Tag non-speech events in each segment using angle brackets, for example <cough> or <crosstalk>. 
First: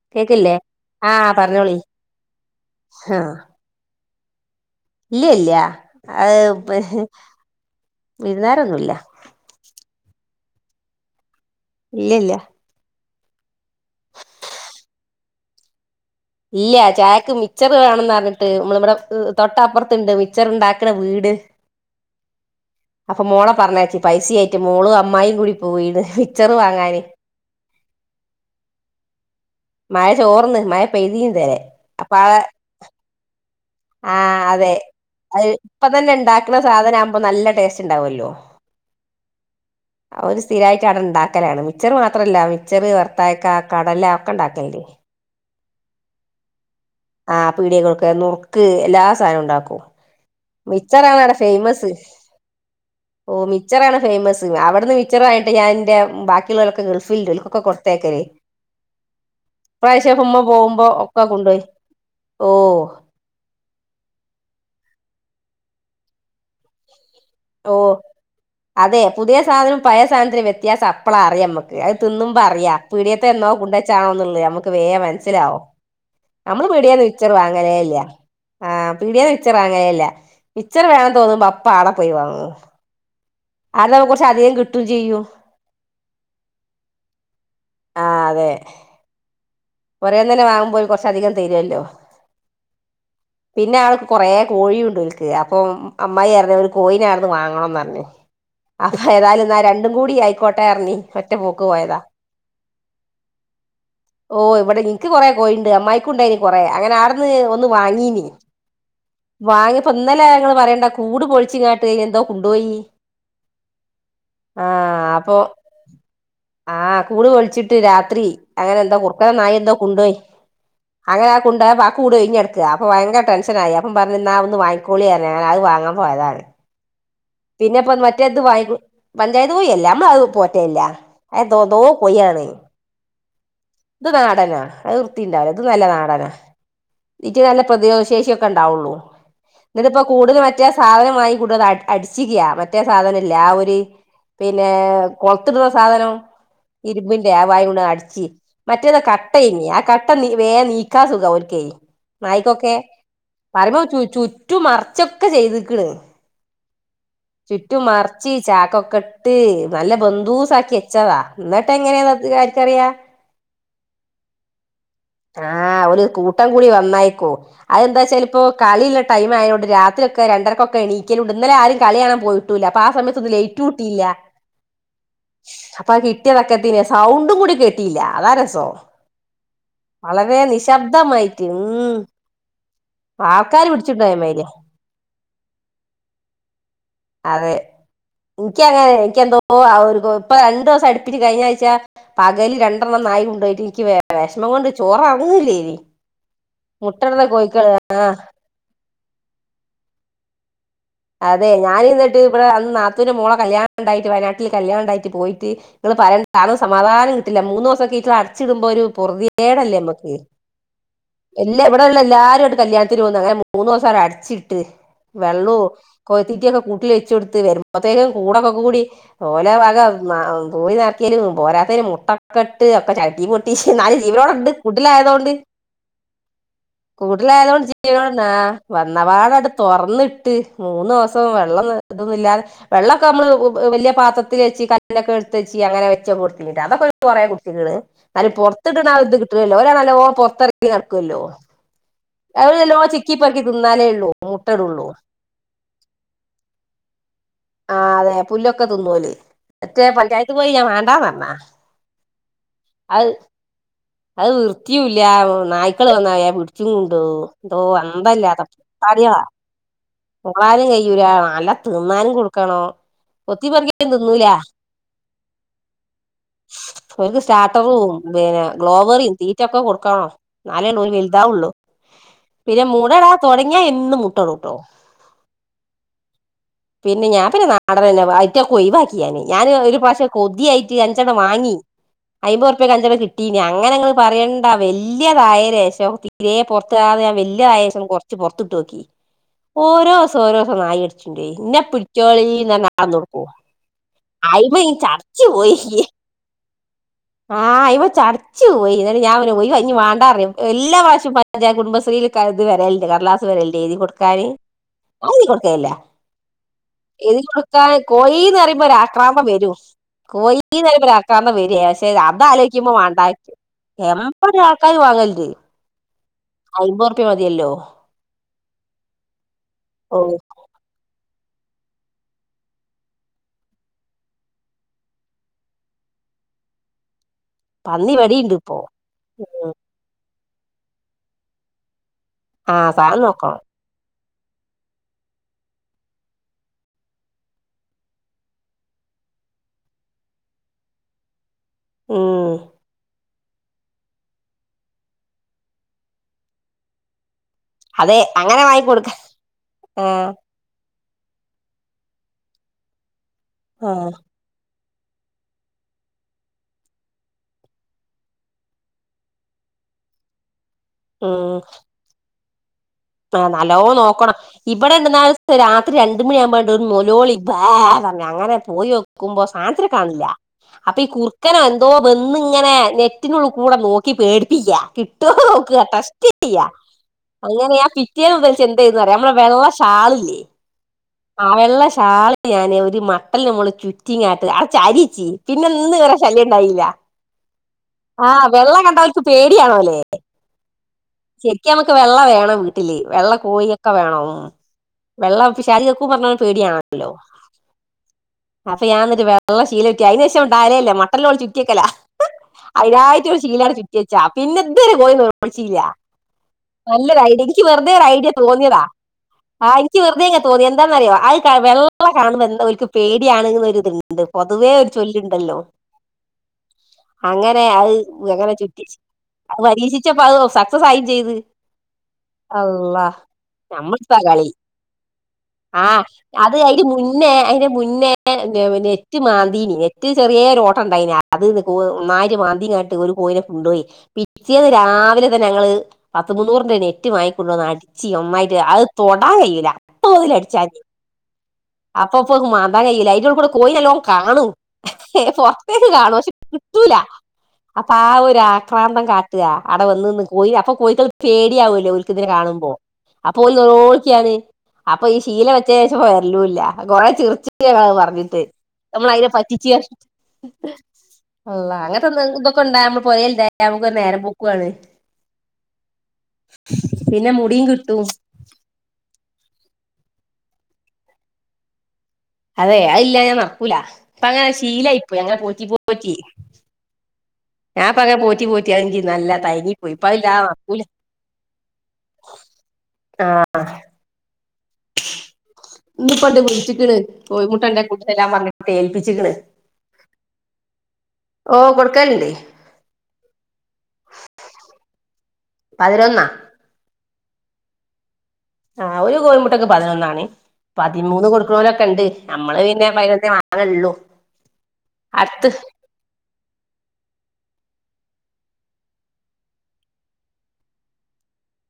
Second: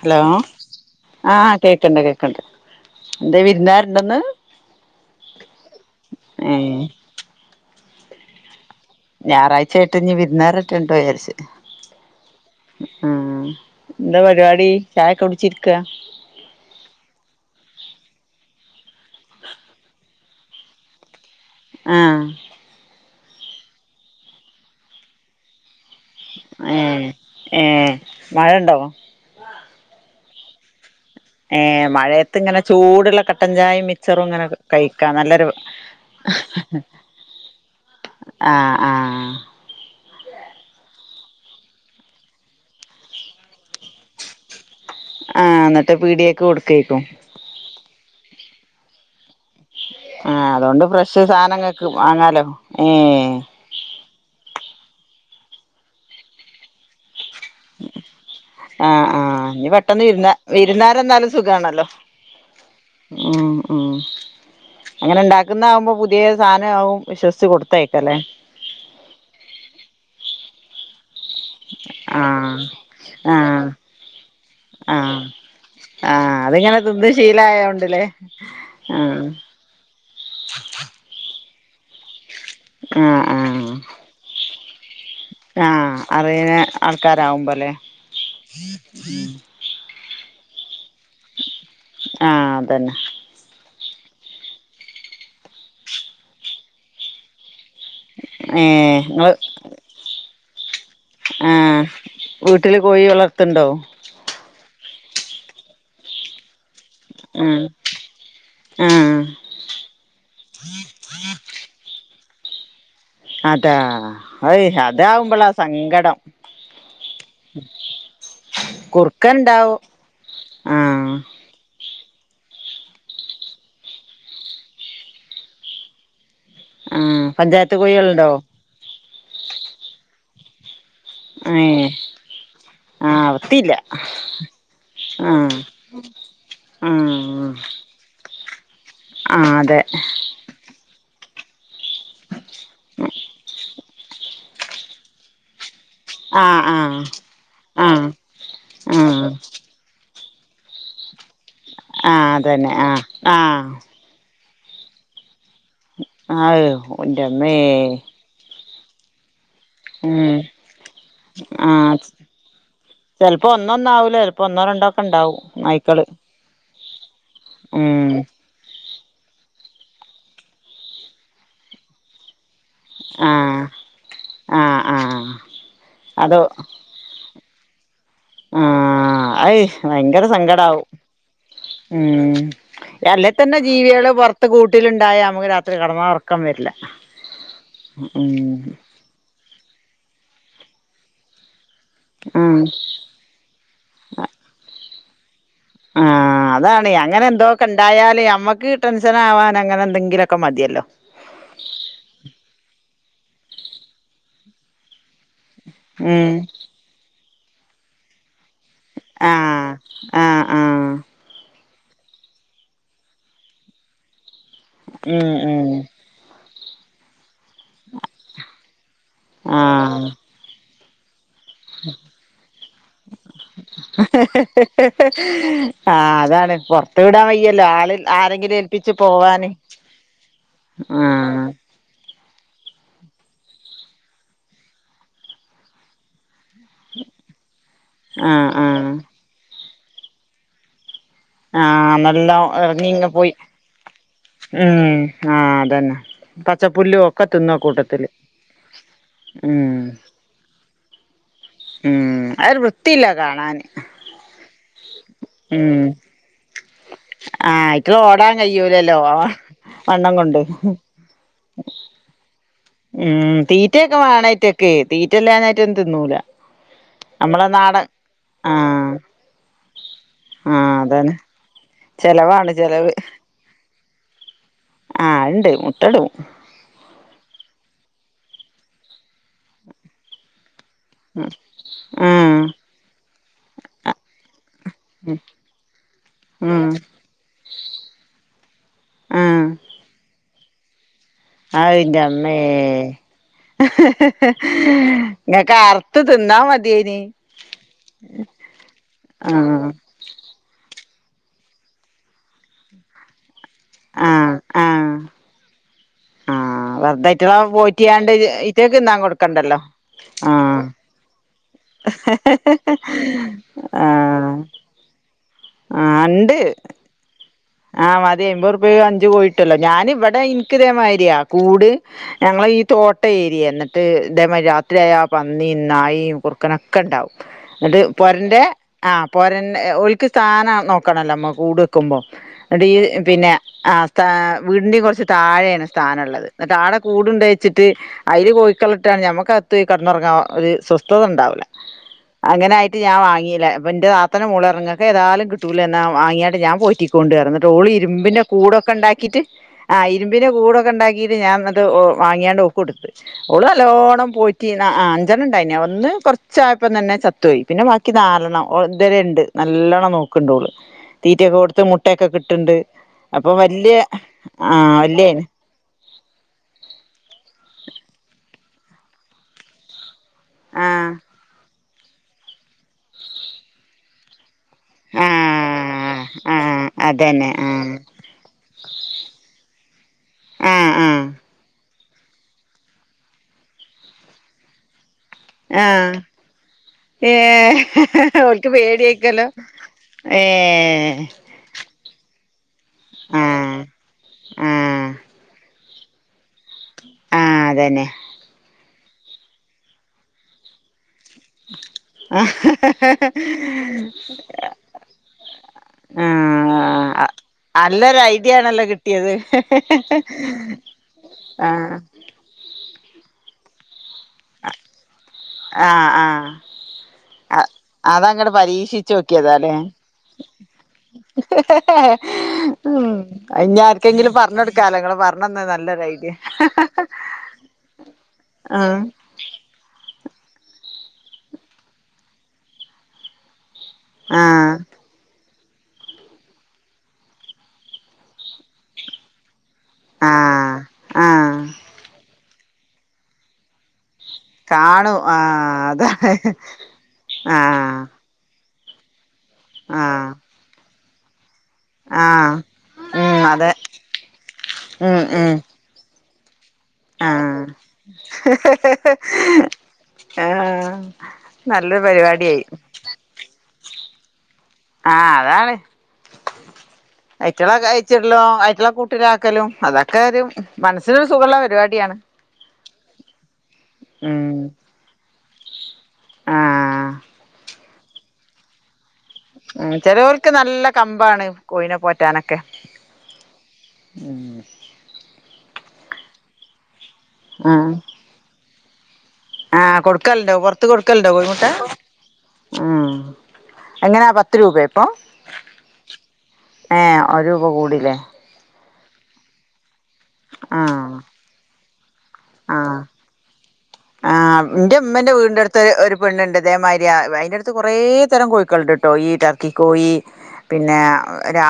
Hello കേക്കില്ലേ ആഹ് കേക്കണ്ട് കേക്കണ്ട് എന്തേ വിരുന്നാരുണ്ടന്ന് ഇല്ലേ ഇല്ല അ ഏഹ് വിരുനാരൊന്നുമില്ല ഞായറാഴ്ചയായിട്ട് ഇനി വിരുന്നാരൊക്കെ ഇട്ടു വിചാരിച്ച് ഇല്ല ഇല്ല ആഹ് എന്താ പരിപാടി ചായക്കെ കുടിച്ചിരിക്ക ഇല്ല ചായക്ക് മിച്ചർ വേണംന്ന് പറഞ്ഞിട്ട് നമ്മളിവിടെ തൊട്ടപ്പുറത്തുണ്ട് മിച്ചർ ഉണ്ടാക്കണ വീട് ആഹ് അപ്പൊ മോളെ പറഞ്ഞയച്ച് പൈസയായിട്ട് മോളും അമ്മായും കൂടി പോയിന്ന് മിച്ചർ വാങ്ങാന് ഏഹ് ഏഹ് മഴ ഉണ്ടോ മഴ ചോർന്ന് മഴ പെയ്തീന്ന് ഏഹ് മഴയത്ത് ഇങ്ങനെ ചൂടുള്ള കട്ടൻചായയും മിച്ചറും ആഹ് ഇങ്ങനെ അതെ കഴിക്ക അത് നല്ലൊരു ഇപ്പ തന്നെ ഹ ഉണ്ടാക്കുന്ന ഹ ഹ സാധനം ആകുമ്പോ നല്ല ടേസ്റ്റ് ഉണ്ടാവുമല്ലോ ആഹ് ആഹ് അവര് സ്ഥിരായിട്ട് അവിടെ ഉണ്ടാക്കലാണ് മിച്ചർ മാത്രല്ല മിച്ചർ വർത്തായക്ക കടല ഒക്കെ ഉണ്ടാക്കലേ ആഹ് അന്നത്തെ പീടിയക്കെ കൊടുക്കേക്കും ആഹ് പീടികകൾക്ക് കൊടുക്ക നുറുക്ക് എല്ലാ സാധനവും ഉണ്ടാക്കും ആഹ് അതുകൊണ്ട് ഫ്രഷ് മിച്ചറാണ് അവിടെ സാധനങ്ങൾക്ക് ഫേമസ് വാങ്ങാലോ ഏ ഓ മിച്ചറാണ് ഫേമസ് അവിടുന്ന് മിക്ചറ് ആയിട്ട് ഞാൻ്റെ ബാക്കിയുള്ളവൊക്കെ ഗൾഫിൽ ഉണ്ട്ള് ഒക്കെ കൊട്ത്തേക്കല് ആഹ് ആഹ് ഇനി പെട്ടെന്ന് ഇപ്രാവശ്യ വിരുന്ന ഉമ്മ പോകുമ്പോ ഒക്കെ വിരുന്നാരെന്നാലും കൊണ്ടുപോയി സുഖാണല്ലോ ഓഹ് ഉം ഉം അങ്ങനെ ഉണ്ടാക്കുന്ന ആകുമ്പോ പുതിയ സാധനാവും വിശ സിച്ച് ഓ കൊടുത്തയിക്കാല്ലേ അതെ പുതിയ സാധനം പഴയ സാധനത്തിനും വ്യത്യാസ അപ്പള അറിയാംമ്മക്ക് അത് തിന്നുമ്പം ആഹ് അറിയാം പീടിയത്തെ എന്നോ ആഹ് കൊണ്ട വച്ചാണോന്നുള്ളേ നമ്മുക്ക് വേഗം ആഹ് മനസ്സിലാവും ആഹ് നമ്മള് അതിങ്ങനെ പീടിയന്ന് തിന്ന് മിച്ചറു വാങ്ങലെ ഇല്ല ശീലായോണ്ടല്ലേ ആ പിടിയന്ന് ആഹ് മിച് മിച്ചർ വാങ്ങലില്ല മിച്ചർ വേണന്ന് തോന്നുമ്പോ അപ്പ ആടെ പോയി വാങ്ങു ആഹ് ആഹ് അതാവുമ്പോ കുറച്ച് അധികം കിട്ടും ചെയ്യും ആഹ് അറിയന ആൾക്കാരാവുമ്പോ അല്ലെ പുരേന്നന്നെ വാങ്ങുമ്പോ കൊറച്ച് അധികം തരുല്ലോ ആഹ് അതന്നെ പിന്നെ ആൾക്ക് കുറേ കോഴി ഉണ്ട് എക്ക് അപ്പം അമ്മായി പറഞ്ഞ ഒരു കോയിന ആണന്ന് വാങ്ങണംന്ന് അത ഏഹ് നിങ്ങള് ഏതായാലും എന്നാ രണ്ടും കൂടി ആയിക്കോട്ടെ ഇറങ്ങി ഒറ്റ പോക്ക് പോയതാ വീട്ടിൽ കോഴി വളർത്തണ്ടോ ഓ ഇവിടെ ഇൻക്ക് കൊറേ കോഴിണ്ട് അമ്മായി ക്കുംണ്ടായി നി കൊറെ അങ്ങനെ അവിടുന്ന് ആഹ് ഒന്ന് വാങ്ങീ നി ആഹ് വാങ്ങി ഇപ്പൊന്നല ങ്ങങ്ങള് പറയേണ്ട കൂട് പൊഴിച്ചിങ്ങാട്ട് എന്തോ കൊണ്ടുപോയി അതാ അയ് അതാവുമ്പോളാ സങ്കടം ആഹ് കൂട് പൊളിച്ചിട്ട് രാത്രി അങ്ങനെ എന്താ കുർക്കനോ കുറുക്കൻ നായയോ എന്തോ ഉണ്ടാവും കൊണ്ടോയി ആഹ് അങ്ങനെ അത് കൊണ്ടോയപ്പം ആ കൂട് ഒഴിഞ്ഞടുക്ക അപ്പോൾ ഭയങ്കര ടെഷനായി അപ്പം പറഞ്ഞ് എന്നാ വാങ്ങിക്കോളി പറഞ്ഞ് അങ്ങനെ അത് വാങ്ങാൻ പോയതാണ് ആഹ് പഞ്ചായത്ത് പിന്നെപ്പം കോഴികളുണ്ടോ മറ്റേത് വാങ്ങി പഞ്ചായത്ത് കോയില്ല നമ്മളത് പോറ്റേല്ല ഏഹ് ആഹ് എത്തില്ല ഇത് നാടനാ അത് വൃത്തി ഉണ്ടാവില്ല ഇത് നല്ല നാടനാ ആഹ് ഇതിന് നല്ല പ്രതിശേഷിയൊക്കെ ഉണ്ടാവുള്ളൂ ആഹ് അതെ എന്നിട്ട്പ്പം കൂട്ന് മറ്റേ സാധനം വാങ്ങി കൊണ്ടോന്ന് അട് അടിച്ചിക്കയാ മറ്റേ സാധനം ഇല്ലെ ആ ഒരു പിന്നെ കൊളത്തിടുന്ന സാധനം ആഹ് ആഹ് ഇരുസിൻ്റെ <unintelligible> ആഹ് അടിച്ചി മറ്റത് ആഹ് കട്ടേനി ആ കട്ട വേഗം നീക്കാൻ സുഖ ഓൽക്ക് ആഹ് അതന്നെ നായിക്കൊക്കെ ആഹ് ആഹ് പറയുമ്പോ ചുറ്റും മറ ച്ചൊക്കെ ചെയ്തിക്ക്ണ് ആയോ എന്റെമ്മേ ചുറ്റും മറ ച്ചി ചാക്കൊക്കെ ഇട്ട് നല്ല ഉം ബന്ദൂസാക്കി വച്ചതാ എന്നിട്ട് എങ്ങനെയാന്ന് ആർക്കറിയാം ചിലപ്പോ ഒന്നോ ഒന്നാവൂല്ല ചിലപ്പോ ഒന്നോ രണ്ടോ ഒക്കെ ഉണ്ടാവും ആഹ് ഒരു നായ്ക്കള് കൂട്ടം കൂടി വന്നായിരിക്കും ഉം അതെന്താച്ചാല് ഇപ്പോ കളിയുള്ള ടൈം ആയോണ്ട് രാത്രിയൊക്കെ രണ്ടരക്കൊക്കെ എണീക്കലോണ്ട് ഇന്നലെ ആരും കളികാണൻ പോയിട്ട് ട്ടുല്ല അപ്പൊ ആ സമയത്തൊന്നും ആഹ് ലൈറ്റുട്ടില്ല ആഹ് ആഹ് അപ്പൊ ആ അതോ കിട്ടിയതക്കത്തിന് സൗണ്ടും കൂടി കേട്ടില്ല അതാണ് രസം ആഹ് അയ് ഭയങ്കര വളരെ സങ്കടാവും നിശബ്ദമായിട്ട് ഉം അല്ലേ തന്നെ ആൾക്കാര് ജീവികള് പിടിച്ചിട്ടുണ്ടായ പുറത്ത് മാതിരിയ കൂ ട്ടിലുണ്ടായ നമുക്ക് രാത്രി കടന്നാൽ ഉറക്കം വരില്ല അതെ ഉം എനിക്കങ്ങനെ എനിക്കെന്തോ ഇപ്പൊ രണ്ടു ദിവസം അടുപ്പിച്ച് കഴിഞ്ഞ ആഴ്ച പകല് ആഹ് രണ്ടെണ്ണം നായി കൊണ്ടുപോയിട്ട് എനിക്ക് വിഷമം കൊണ്ട് ചോററങ്ങൂല്ലേനി ആഹ് അതാണ് അങ്ങനെ എന്തോക്കെണ്ടായാല് ഞമ്മക്ക് ടെൻഷനാവാൻ അങ്ങനെ എന്തെിലൊക്കെ മതിയല്ലോ അതെ ഞാനെന്നിട്ട് ഇവിടെ അന്ന് നത്തുൻ്റെ മോളെ കല്യാണം ഉണ്ടായിട്ട് വയനാട്ടിൽ കല്യാണണ്ടായിട്ട് പോയി നിങ്ങള് ഉം പറയും സമാധാനം കിട്ടില്ല മൂന്ന് ദിവസം ഒക്കെ <unintelligible> അടച്ചിടുമ്പോ ഒരു ആഹ് പെറുതികേടല്ലേ നമ്മക്ക് ആഹ് ആഹ് എല്ലാ ഇവിടെയുള്ള എല്ലാരുംമായിട്ട് കല്യാണത്തിന് പോന്ന് അങ്ങനെ മൂന്ന്ദിവസം അടച്ചിട്ട് ഉം ഉം വെള്ളവും കോഴിതീറ്റിയൊക്കെ കൂട്ട് വെച്ച് കൊടുത്ത് വന്നപ്പത്തേക്കും കൂടൊക്കെ കൂടി ഓലെ വക ആഹ് തൂറി നർക്കലും പോരാത്തതിന് മുട്ടൊക്കെ ഇട്ട് ഒക്കെ ചവിട്ടി പൊട്ടിച്ച് ന്നാലും ജീവനോട് ഉണ്ട് കുട്ടിലായതുകൊണ്ട് ആഹ് അതാണ് പൊറത്ത് വിടാൻ വയ്യല്ലോ കൂട്ടിലായതുകൊണ്ട് ആള് ജീവനോടെണ്ട് ആഹ് ആരെങ്കിലും ഏൽപ്പിച്ച് പോവാന് വന്നപാടാണ്ട് തുറന്നിട്ട് മൂന്ന് ദിവസം ആഹ് വെള്ളം ഇതൊന്നുല്ല വെള്ളമൊക്കെ നമ്മള് വലിയ പാത്രത്തിൽ വെച്ച് കല്ല് എടുത്തച്ച് അങ്ങനെ വെച്ച് ഒക്കെ അതൊക്കെ ഓല് കുറേ കുടിച്ചിക്ക്ണ് എന്നാലും ആഹ് പുറത്തിട്ണ ആഹ് ആ ഒരിത് കിട്ടൂലല്ലോ ഓല് നല്ലോം പുറത്തിറങ്ങി നടക്കല്ലോ ആഹ് നല്ലാം ഇറങ്ങിങ്ങ പോയി തിന്നാലേ ഉള്ളൂ മുട്ട ഇടുള്ളൂ ഉം ആഹ് അതന്നെ പച്ചപ്പുല്ലും ഒക്കെ തിന്നും ആ ആഹ് കൂട്ടത്തില് അതെ പുല്ലൊക്കെ തിന്നോല് ഉം മറ്റേ പഞ്ചായത്ത് കോഴി ഞാൻ വാണ്ടാന്ന് പറഞ്ഞാ ഉം അതൊരു വൃത്തിയില്ല അത് കാണാന് അത് വൃത്തിയൂല്ല ഉം നായ്ക്കള് വന്ന പിടിച്ചും കൊണ്ട് പോവും എന്തോ അന്തല്ലാതെ <unintelligible> ലല്ലോ വണ്ണം കൊണ്ട് നല്ല തിന്നാനും കൊടുക്കണം ഉം തീറ്റയൊക്കെ വേണായിറ്റക്ക് തീറ്റല്ലാഞ്ഞ അയിറ്റൊന്നും തിന്നൂല ഓൽക്ക് നമ്മളെ നാടൻ സ്റ്റാർട്ടറും പിന്നെ ആഹ് ഗ്ലോബറിയും തീറ്റൊക്കെ കൊടുക്കണോ ആഹ് ഇന്നാലേന്നെ ഓല് അതാണ് വലുതാവൊള്ളൂ ചെലവാണ് പിന്നെ ചെലവ് മുടടാ തൊടങ്ങിയ എന്നും മുട്ടടൂട്ടോ ആഹ് അത് ഇണ്ട് മുട്ടടും പിന്നെ ഞാൻ പിന്നെ നാടൻന്നെ ഐറ്റൊക്ക ഒഴവാക്കി ഞാന് ഞാൻ ഒരു പ്രാവശ്യം കൊതിയായിട്ട് അഞ്ചണ്ണം വാങ്ങി ആഹ് അയിബർപ്യക്ക് അഞ്ചണ്ണം കിട്ടി ട്ടീനി അങ്ങനെ നിങ്ങ പറയണ്ട വല്യതായരേശം ഉം തീരെപൊറത്ത് വല്യയ ശേഷം കൊറച്ച് പൊറത്തിട്ട് നോക്കി ആഹ് ഓരോസം ഓരോസം നായി കട്ച്ച് ണ്ടൊയി ഇന്നെ അയ്ന്റമ്മേ പിടിച്ചോളിന്നോടുക്കും അയിമ്മേ ചടച്ചു പോയി ഇങ്ങക്ക് ഇയ്ക് അറ്ത്ത് തിന്നാ മതിയേനി ആഹ് അയിമ്മേ ചട ചടച്ച് പോയി ഇന്നട്ട് ഞാൻ പിന്നെ ഒഴിവായി ആഹ് ഇഞ്ഞ് മാടാ റഞ്ഞ് എല്ലാ പ്രാവശ്യവും പഞ്ചായത്ത്‌ കുടുംബശ്രീ യിൽ ഇത് വരലുണ്ട് കടലാസ് വെരലുണ്ട് എഴുതി കൊടുക്കാൻ ഞാൻ ആഹ് ആഹ് എഴുതി കൊടുക്കലില്ല ആഹ് വെറുതെ എഴുതി അയ്റ്റളെ കൊടുക്കാൻ പോറ്റിയാണ്ട് കോഴിന്ന് പറയുമ്പോ ഇറ്റക്ക് തിന്നാൻ ഒരാക്രാന്തം വെരും കൊടുക്കണ്ടല്ലോ കോയിന്ന് ആഹ് പറയുമ്പോ ഒരു ആക്രാന്തം വരെ പക്ഷെ അത് ആലോചിക്കുമ്പോ വണ്ടാക്കും ആഹ് എമ്പത് ക്കൽ വാങ്ങൽണ്ട് ആഹ് ഇണ്ട് ക്കേ മതിയല്ലോ ആഹ് മതി അയിമ്പഉറപ്പിയക്ക് അഞ്ചു കോഴിട്ടോല്ലൊ ഞാനി ഓ ഇവിടെ ഇനക്ക്തേമാതിരിയാ കൂട് ഞങ്ങള് ഈ തോട്ട ഏരിയ ഇന്നിട്ട് ഇതേ മാരിയ രാത്രി ആയ പന്നിം നായിം കുറക്കനൊക്കെ ഉണ്ടാവും ഇന്നട്ട് പന്നി ഇവിടെയുണ്ട് പോരന്റെ ഇപ്പോ ആഹ് ഉം പോരന് ഓല്ക്ക് സ്ഥാനം നോക്കണല്ലോ നമ്മ കൂട് വെക്ക്‌മ്പം ഇന്നട്ട് ആഹ് ഈ സാധനം പിന്നെ നോക്കണം ആഹ് സ്ഥാ വീടിന്റെ കൊറച്ച് താഴെയാണ് സ്ഥാനം ഉള്ളത് ന്നട്ട് ആടെ കൂട് കൊണ്ടച്ചിട്ട് അയില് കോഴിക്കളിട്ടാണ് ഞമ്മക്ക് അകത്ത് കടന്നുറങ്ങാൻ ഒരു സ്വസ്ഥത ഇണ്ടാവൂല്ല ഉം അങ്ങനെ ആയിട്ട് ഞാൻ വാങ്ങിയില്ല അപ്പൊ ഇന്റെ നാത്തു ത്തുന്റെ മോള് റഞ്ഞ് ഇങ്ങക്ക് ഏതാലും കിട്ടൂലെ ഇന്ന വാങ്ങിയാണ്ട് ഞാ പോറ്റി കൊണ്ട് റഞ്ഞ് ഇന്നട്ട് ഓള് അതെ ഇരുമ്പിന്റെ അങ്ങനെ വാങ്ങി കൂടൊക്കെ കൊടുക്ക ഇണ്ടാക്കിട്ട് ആഹ് ഇരുമ്പിന്റെ കൂടൊക്കെ ഇണ്ടാക്കിയിട്ട് ഞാൻ വാങ്ങിയാണ്ട് ഓക്ക് കൊടുത്ത് ഓള് ആഹ് നല്ലോണം പോ പോറ്റി ആഹ് അഞ്ചെണ്ണം ഇണ്ടായിനി ഒന്ന് കൊറച്ചായപ്പം തന്നെ ചത്തുപോയി പിന്നെ ബാക്കി നാലെണ്ണം ഇതുവരെ ഇണ്ട് നല്ലോണം നോക്കണ്ട് ഒള് തീറ്റയൊക്കെ കൊടുത്ത് മുട്ടയൊക്കെ കിട്ടിണ്ട് ആഹ് നല്ലോ നോക്കണം ഇബടെണ്ട് ന്നാൽ വല്യേന് ഒരീസം രാത്രി ഒരു രണ്ട് മണിയാകുമ്പോ ഒരു നോലോളി ബാ പറഞ്ഞ് അങ്ങനെ പോയി നോക്കുമ്പോ സാധനത്തിനെ കാണിനില്ല ആ അപ്പൊ ഈ കുർക്കനോ എന്തോ വെന്ന് ഇങ്ങനെ നെറ്റിനുള്ള കൂടെ നോക്കി പേടിപ്പിക്കാ ആ കിട്ടോ നോക്ക ടെസ്റ്റ് ആ യ്യ അതന്നെ ആ അങ്ങനെയാ കിട്ടിയത് മുതൽച്ച് എന്ത് ചെയ്തേന്നറിയോ നമ്മടെ വെള്ളഷാളില്ലേ ആ ആ ആഹ് വെള്ളഷാൾ ഞാന് ഒരു മട്ടൽന്റെ മോളിൽ ചുറ്റിങാണ്ട് അടെ ചാരിച്ച് പിന്നെ ഇന്ന് വേരെ ആ ശല്യണ്ടായില്ല ഏ ആഹ് വെള്ള കണ്ടഓൽക്ക് പേടിയാണോല്ലേയ് ഏഹ് ശരിക്ക് ഞമ്മക്ക് വെള്ള വേണം വെള്ള ആ കോഴൊക്കെ വേണം ആ വെള്ള പിശാജേക്കും പറഞ്ഞപോലെ പേടിയാണ് ല്ലോ ആ അതന്നെ അപ്പൊ ഞാൻ ന്നട്ട് വെള്ളം ശീലകെട്ടി അതിന് ശേഷംണ്ടാവലേല്ല മ ട്ടലിൻ്റെ മൊളിൽ ചുറ്റിയക്കല ആ അയിനായിറ്റ് ശീല ചുറ്റിച്ചതാ പിന്നെ ഇതുവരെ കോഴി നോലോലിച്ചില്ലാ ആഹ് നല്ലൊരു ഐഡിയ ഇയ്ക്ക് വെറുതെ ഒരു ഐഡിയ തോന്നിയതാ ആണല്ലോ കിട്ടിയത് ആഹ് ഇനിക്ക് വെറുതെ ഇങ്ങനെ തോന്നി എന്താന്നറിയോ ആ വെള്ള കാണാ വെന്ദ് പേടിയാണെങ്കുംരിത്ണ്ട് പൊതുവേ ഒരു ചൊല്ലുണ്ടല്ലോ ആഹ് ആഹ് അങ്ങനെ അഹ് അങ്ങനെ ചുറ്റിച്ച് പരീക്ഷിച്ച് അപ്പം നോക്കിയതാല്ലേ പരീക്ഷിച്ചപ്പോ അഹ് സക്സസായിം ചെയ്ത് അല്ല ഉം അഹ് നമ്മളിപ്പോ ഇഞ്ഞാര്ക്കെങ്കിലും കളി പറഞ്ഞൊട്ക്കാലോ ഇങ്ങള് പറ്ഞ്ഞന്ന്ന്ന ആഹ് അത് അയിന്റെ മുന്നേ അയിന്റെ മുന്നേ നെ വെ ആ നെറ്റ് മാന്തിനി നെറ്റിന് ചെറിയേരു ഓട്ടണ്ടായിനി അത് കോ ഒന്നായിട്ട് മാന്തിങ്ങാട്ട് ഒരു കോഴിനെ കൊണ്ടോയി ആ പിറ്റേന്ന് രാവിലെ പ്പം ഞങ്ങള് പത്ത് മുന്നൂറ്ന്റെ നെറ്റ് വാങ്ങി കൊണ്ടോന്ന് അടിച്ച് ഒന്നായിട്ട് അഹ് തൊടാൻ കയ്യൂല ആ <unintelligible> അടിച്ചാഞ്ഞ് ആ അപ്പം ഇപ്പോ അഹ് മാന്താൻ കയ്യൂല അയിന്റുള്ളുക്കൂടെ കോഴിനെല്ലോം കാണും കാണും ആ പൊറത്തേക്ക് കാണും പക്ഷേ അതാണ് കിട്ടൂല അപ്പ ആഹ് ആ ഒരു ആ ക്രാന്തം കാട്ടാ ആടെ വന്ന്ന്ന് ആഹ് കോഴിനെ അപ്പം കോഴികൾ പേടിയാവ ല്ലോ ഓല്ക്ക് ഇതിനെ ആഹ് കാണുമ്പോ അപ്പോ ഉം ഓല് അതെ നെലോളിക്ക്യാണ് അപ്പൊ ഈ ഉം ശീല ഉം വെച്ചേഷം ഇപ്പം വെര്ലൂല്ല അഹ് കൊറേ ചിറ്ച്ച്ണ് ആഹ് ഞങ്ങള് പറഞ്ഞിട്ട് ഞമ്മള് അയിനെ പറ്റിച്ച്ർഞ്ഞ്ട്ട് ആഹ് അള്ളാ നല്ലൊരു അങ്ങനത്തൊന്നും ഇതൊക്കെ പരിപാടിയായി ഇണ്ടായാ ഞമ്മള് പൊരേ <unintelligible> ഞമ്മക്കൊരു നേരം പോക്കുവാണ് ആഹ് അതാണ് പിന്നെ മുടിയും അയിറ്റളെ കിട്ടും കയിച്ചിട്ട്ല്ലും അയിറ്റളെ കൂ ട്ടിലാക്കലും അതൊക്കെ ഒരു മനസ്സിനൊര് സുഖള്ളെ പരിവാടിയാണ് അതെ അഹ് ഇല്ലാഞ്ഞാ നടക്കൂല ഇപ്പ അങ്ങനെ ഉം ശീലായി പോയി അങ്ങനെ പോറ്റി പോറ്റി ആഹ് ഞാൻ ഇപ്പ അങ്ങനെ പോറ്റി പോ റ്റിയാങ്കി നല്ല തയങ്ങി ഉം പോയി ഇപ്പ അഹ് ഇല്ലാ ചെലോൽക്ക് നട്ക്കൂല നല്ല കമ്പാണ് കോഴിനെ ആഹ് ഉം ഇന്ന്പ്പണ്ട് വിളിച്ച്ക്ക്ണ് കോഴിമുട്ടണ്ടെ ആഹ് കൊണ്ട് തരാ പറഞ്ഞിട്ട് ഏൽപ്പിച്ച്ക്ക്ണ് ആഹ് കൊട്ക്കല്ണ്ടോ പൊറത്ത് കൊട്ക്കല്ണ്ടോ കോഴിമുട്ട ഓഹ് കൊടുക്കല്ണ്ട് ആഹ് എങ്ങനാ പത്ത് രൂപെ ഇപ്പം പതിനൊന്നാ ഏഹ് ഒരു രൂപ കൂടില്ലേ ആഹ് ഒരു കോഴിമുട്ടക്ക് പതിനൊന്നാണ് ആഹ് പതിമൂന്ന് കൊടുക്ക്ണോലൊക്കെണ്ട് ഞമ്മള് പിന്നെ ആഹ് പയിനൊന്നെ വാങ്ങല്ള്ളു അട്ത്ത് പെണ്ണ്ണ്ട് ഇതേമാരിയാ വേ അയിന്റെട്ത്ത് കൊറേ തരം കോഴിക്കള്ണ്ട്ട്ടോ ഈ ടർക്കി കോഴി പിന്നെ ഒ ഒരാ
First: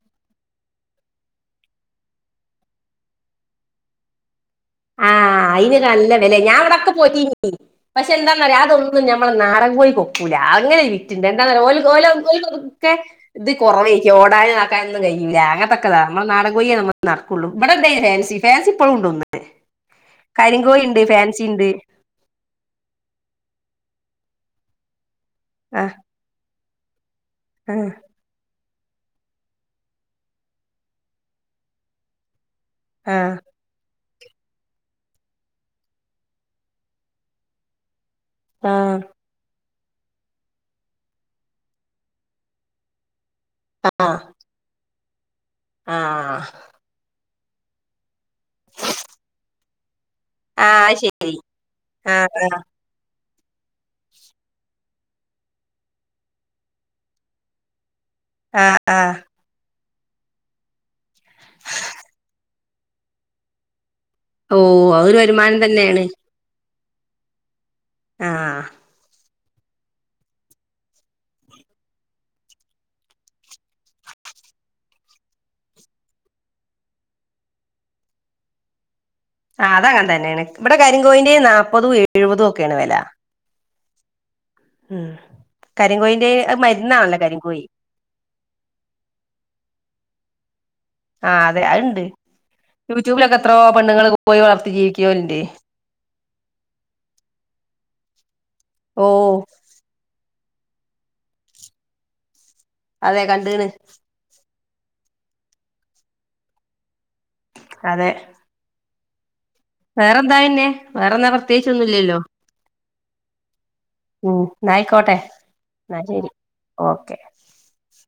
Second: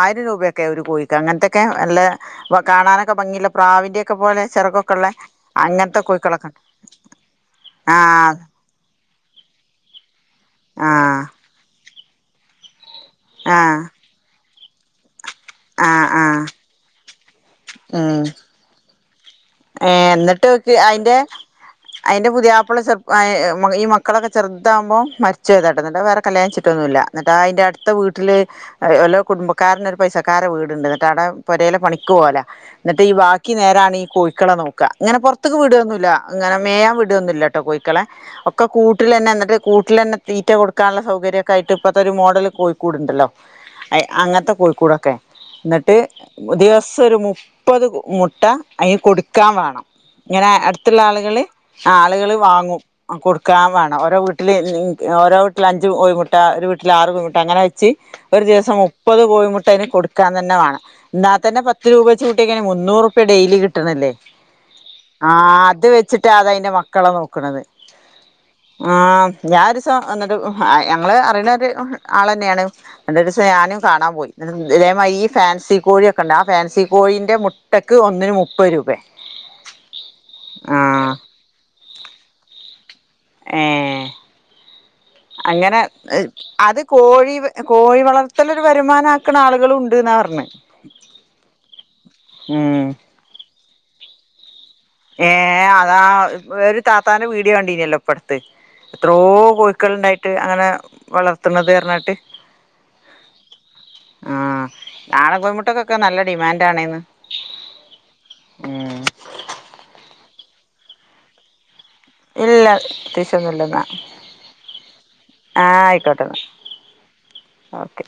ആയിരം രൂപയൊക്കെ ഒരു കോഴിക്ക് അങ്ങത്തെക്കെ നല്ലെ വ കാണാനൊക്കെ ഭംഗിള്ളെ പ്രാവിന്റെയൊക്കെ പോലെ ചെറുകൊ ആഹ് അയിന് നല്ല വെലെ ഞാൻ ഇവെടൊക്കെ പോറ്റീനി പക്ഷേ ആഹ് എന്താന്നറിയോ അതൊ ന്നും ഞമ്മളെ നാടൻ കോഴിക്ക് ഒക്കൂല അങ്ങനെ ഒരു ആഹ് വിറ്റ്ണ്ട് എന്താന്നറിയോ ഓല്ക്ക് ഓലോ ഓല്ക്കൊക്ക് ചെ ഇത് ആഹ് കൊറവേക്ക്യും ഓടാനും ആക്കാനൊന്നും കയ്യൂല അങ്ങത്തൊക്കതാ ആഹ് ഞമ്മളെ ആഹ് നാടൻ കോഴിയാ ഞമ്മ നടക്കുള്ളൂ ഇവടെണ്ടേ ഉം ഫാൻസി ഫാൻസിപ്പളും ഇണ്ടൊന്ന് ഏഹ് ഇന്ന്ട്ടോക്ക് അയിന്റെ ഫാൻസി ഉണ്ട് അയിന്റെ പുതിയാപ്പള ചെറ് അയെ മ ഈ മക്കളൊക്കെ ചെറുതാവുമ്പോ മരിച്ചോയത്താട്ടൊ ആ ഇന്ന്ട്ട് അഹ് വേറെ കല്യാണം കഴിച്ചിട്ടൊന്നുല്ല ഇന്ന്ട്ട് അഹ് അയിന്റെ അട്ത്ത വീ ട്ടില് അഹ് ഓലൊ കുടുംബക്കാരന് ഒരു പൈസക്കാരെ വീട്ണ്ട് ഇന്ന്ട്ട് ആടെ പൊരേലെ പണിക്ക് പോവെലാ ഇന്ന്ട്ടെ ഈ ആ വാക്കി നേരാണ് ഈ കോഴി ക്കളെ നോക്കാ ഇങ്ങനെ പൊറത്ത്ക്ക് വിടൊന്നുല്ല ഇങ്ങനെ മേയാൻ വിടൊന്നുല്ലട്ടോ കോഴിക്കളെ ഒ ക്കെ ആ ആ കൂട്ടിലന്നെ ഇന്ന്ട്ട് കൂട്ടിലന്നെ തീറ്റ കൊടുക്കാന്ള്ള സൗകര്യൊക്കായിട്ട് ഇപ്പത്തൊരു മോഡല് കോഴിക്കൂട് ഇണ്ടല്ലോ ഏഹ് അങ്ങത്തെ കോഴിക്കൂടൊക്കെ ഇന്ന്ട്ട് ആ ദിവസ്സൊരു മുപ്പത് കോ മു ട്ട അയിന് കൊട്ക്കാൻ വാണം ഇങ്ങനെ ആ ആ അട്ത്ത്ള്ള ശരി ആള്കള് ആഹ് ആ ആള്കള് വാങ്ങും ആഹ് കൊടുക്കാൻ വാണം ഓരോ വീട്ടില് <unintelligible> ഓരോ വീ ട്ടില് അഞ്ച് കോഴിമുട്ട ഒരു വീട്ടില് ആറ് കോഴിമുട്ട അങ്ങനെ വെച്ച് ഒരു ആ ദിവസം ആ മുപ്പത് കോഴി മുട്ടയിന് കൊട് ക്കാൻ തന്ന വേണം. ന്നാത്തന്നെ പത്ത് രൂപവച്ച് കൂട്ട്യേക്കണി. മുന്നൂറ് റുപ്യ ഡെയിലി കിട്ടണില്ലേ? ഓഹ് അതൊരു വരുമാനം തന്നേണ് ന്ന്റ്റാ അതതിന്റെ മക്കളെ നോക്കണത്. ആഹ് ആഹ് ഞാൻ ഒരുസം എന്നട്ട് ആഹ് ഞങ്ങൾ അറിയണ ഒരു ആളന്നെയാണ് അന്നോരൂസം ഞാനും കാണാമ്പോയി. ഉം. ഇതേ മാതിരി ഈ ഫാൻസി കോഴിയൊക്കെ ഉണ്ട്. ആ ഫാൻസി കോഴീന്റെ മു ട്ടക്ക് ഒന്നിന് മുപ്പത് രൂപേ ആഹ് അതങ്ങതന്നെയാണ്. ഇവിടെ ആഹ് കരിങ്കോയിന്റെന് നാപ്പതും എഴുപതും ഒക്കെയാണ് വെല ഏഹ് ഉം അങ്ങനെ കരിങ്കോയിന്റെ ഏഹ് അത് മരുന്നാണല്ലോ കോഴി കരിങ്കോയി കോഴി വളർ ത്തലൊരു വരുമാനാക്കണ ആളുകളുണ്ട് ന്നാ പറഞ്ഞ് ആഹ് അതെ അത്ണ്ട്. ഉം യൂട്യൂബിലൊക്കെ എത്രോ പെണ്ണുങ്ങള് കോയി വളർത്തി ജീവിക്ക് ഏഹ് അതാ ഒരു താത്താന്റെ വീഡിയോ കണ്ടിനല്ലോ ഇപ്പടുത്ത്. ഓ എത്രോ കോഴ് ക്കള്ണ്ടായിട്ട് അങ്ങനെ വളർത്തുന്നത് പറഞ്ഞിട്ട് അതെ കണ്ട്ണ് ആഹ് നാടൻ കോയ്മുട്ടയ്ക്കൊക്കെ നല്ല ഡിമാൻഡ് ആണേന്ന് അതെ ഉം വേറെന്താ പിന്നെ വേറെന്താ പ്രത്യേകിച്ചോന്നുമില്ലല്ലോ ഇല്ല പ്രതേകിച്ചൊന്നും ഇല്ലെന്ന ഉം എന്നയിക്കോട്ടെ, എന്ന ശരി ആയിക്കോട്ടെന്നാ ഓക്കെ ഓക്കെ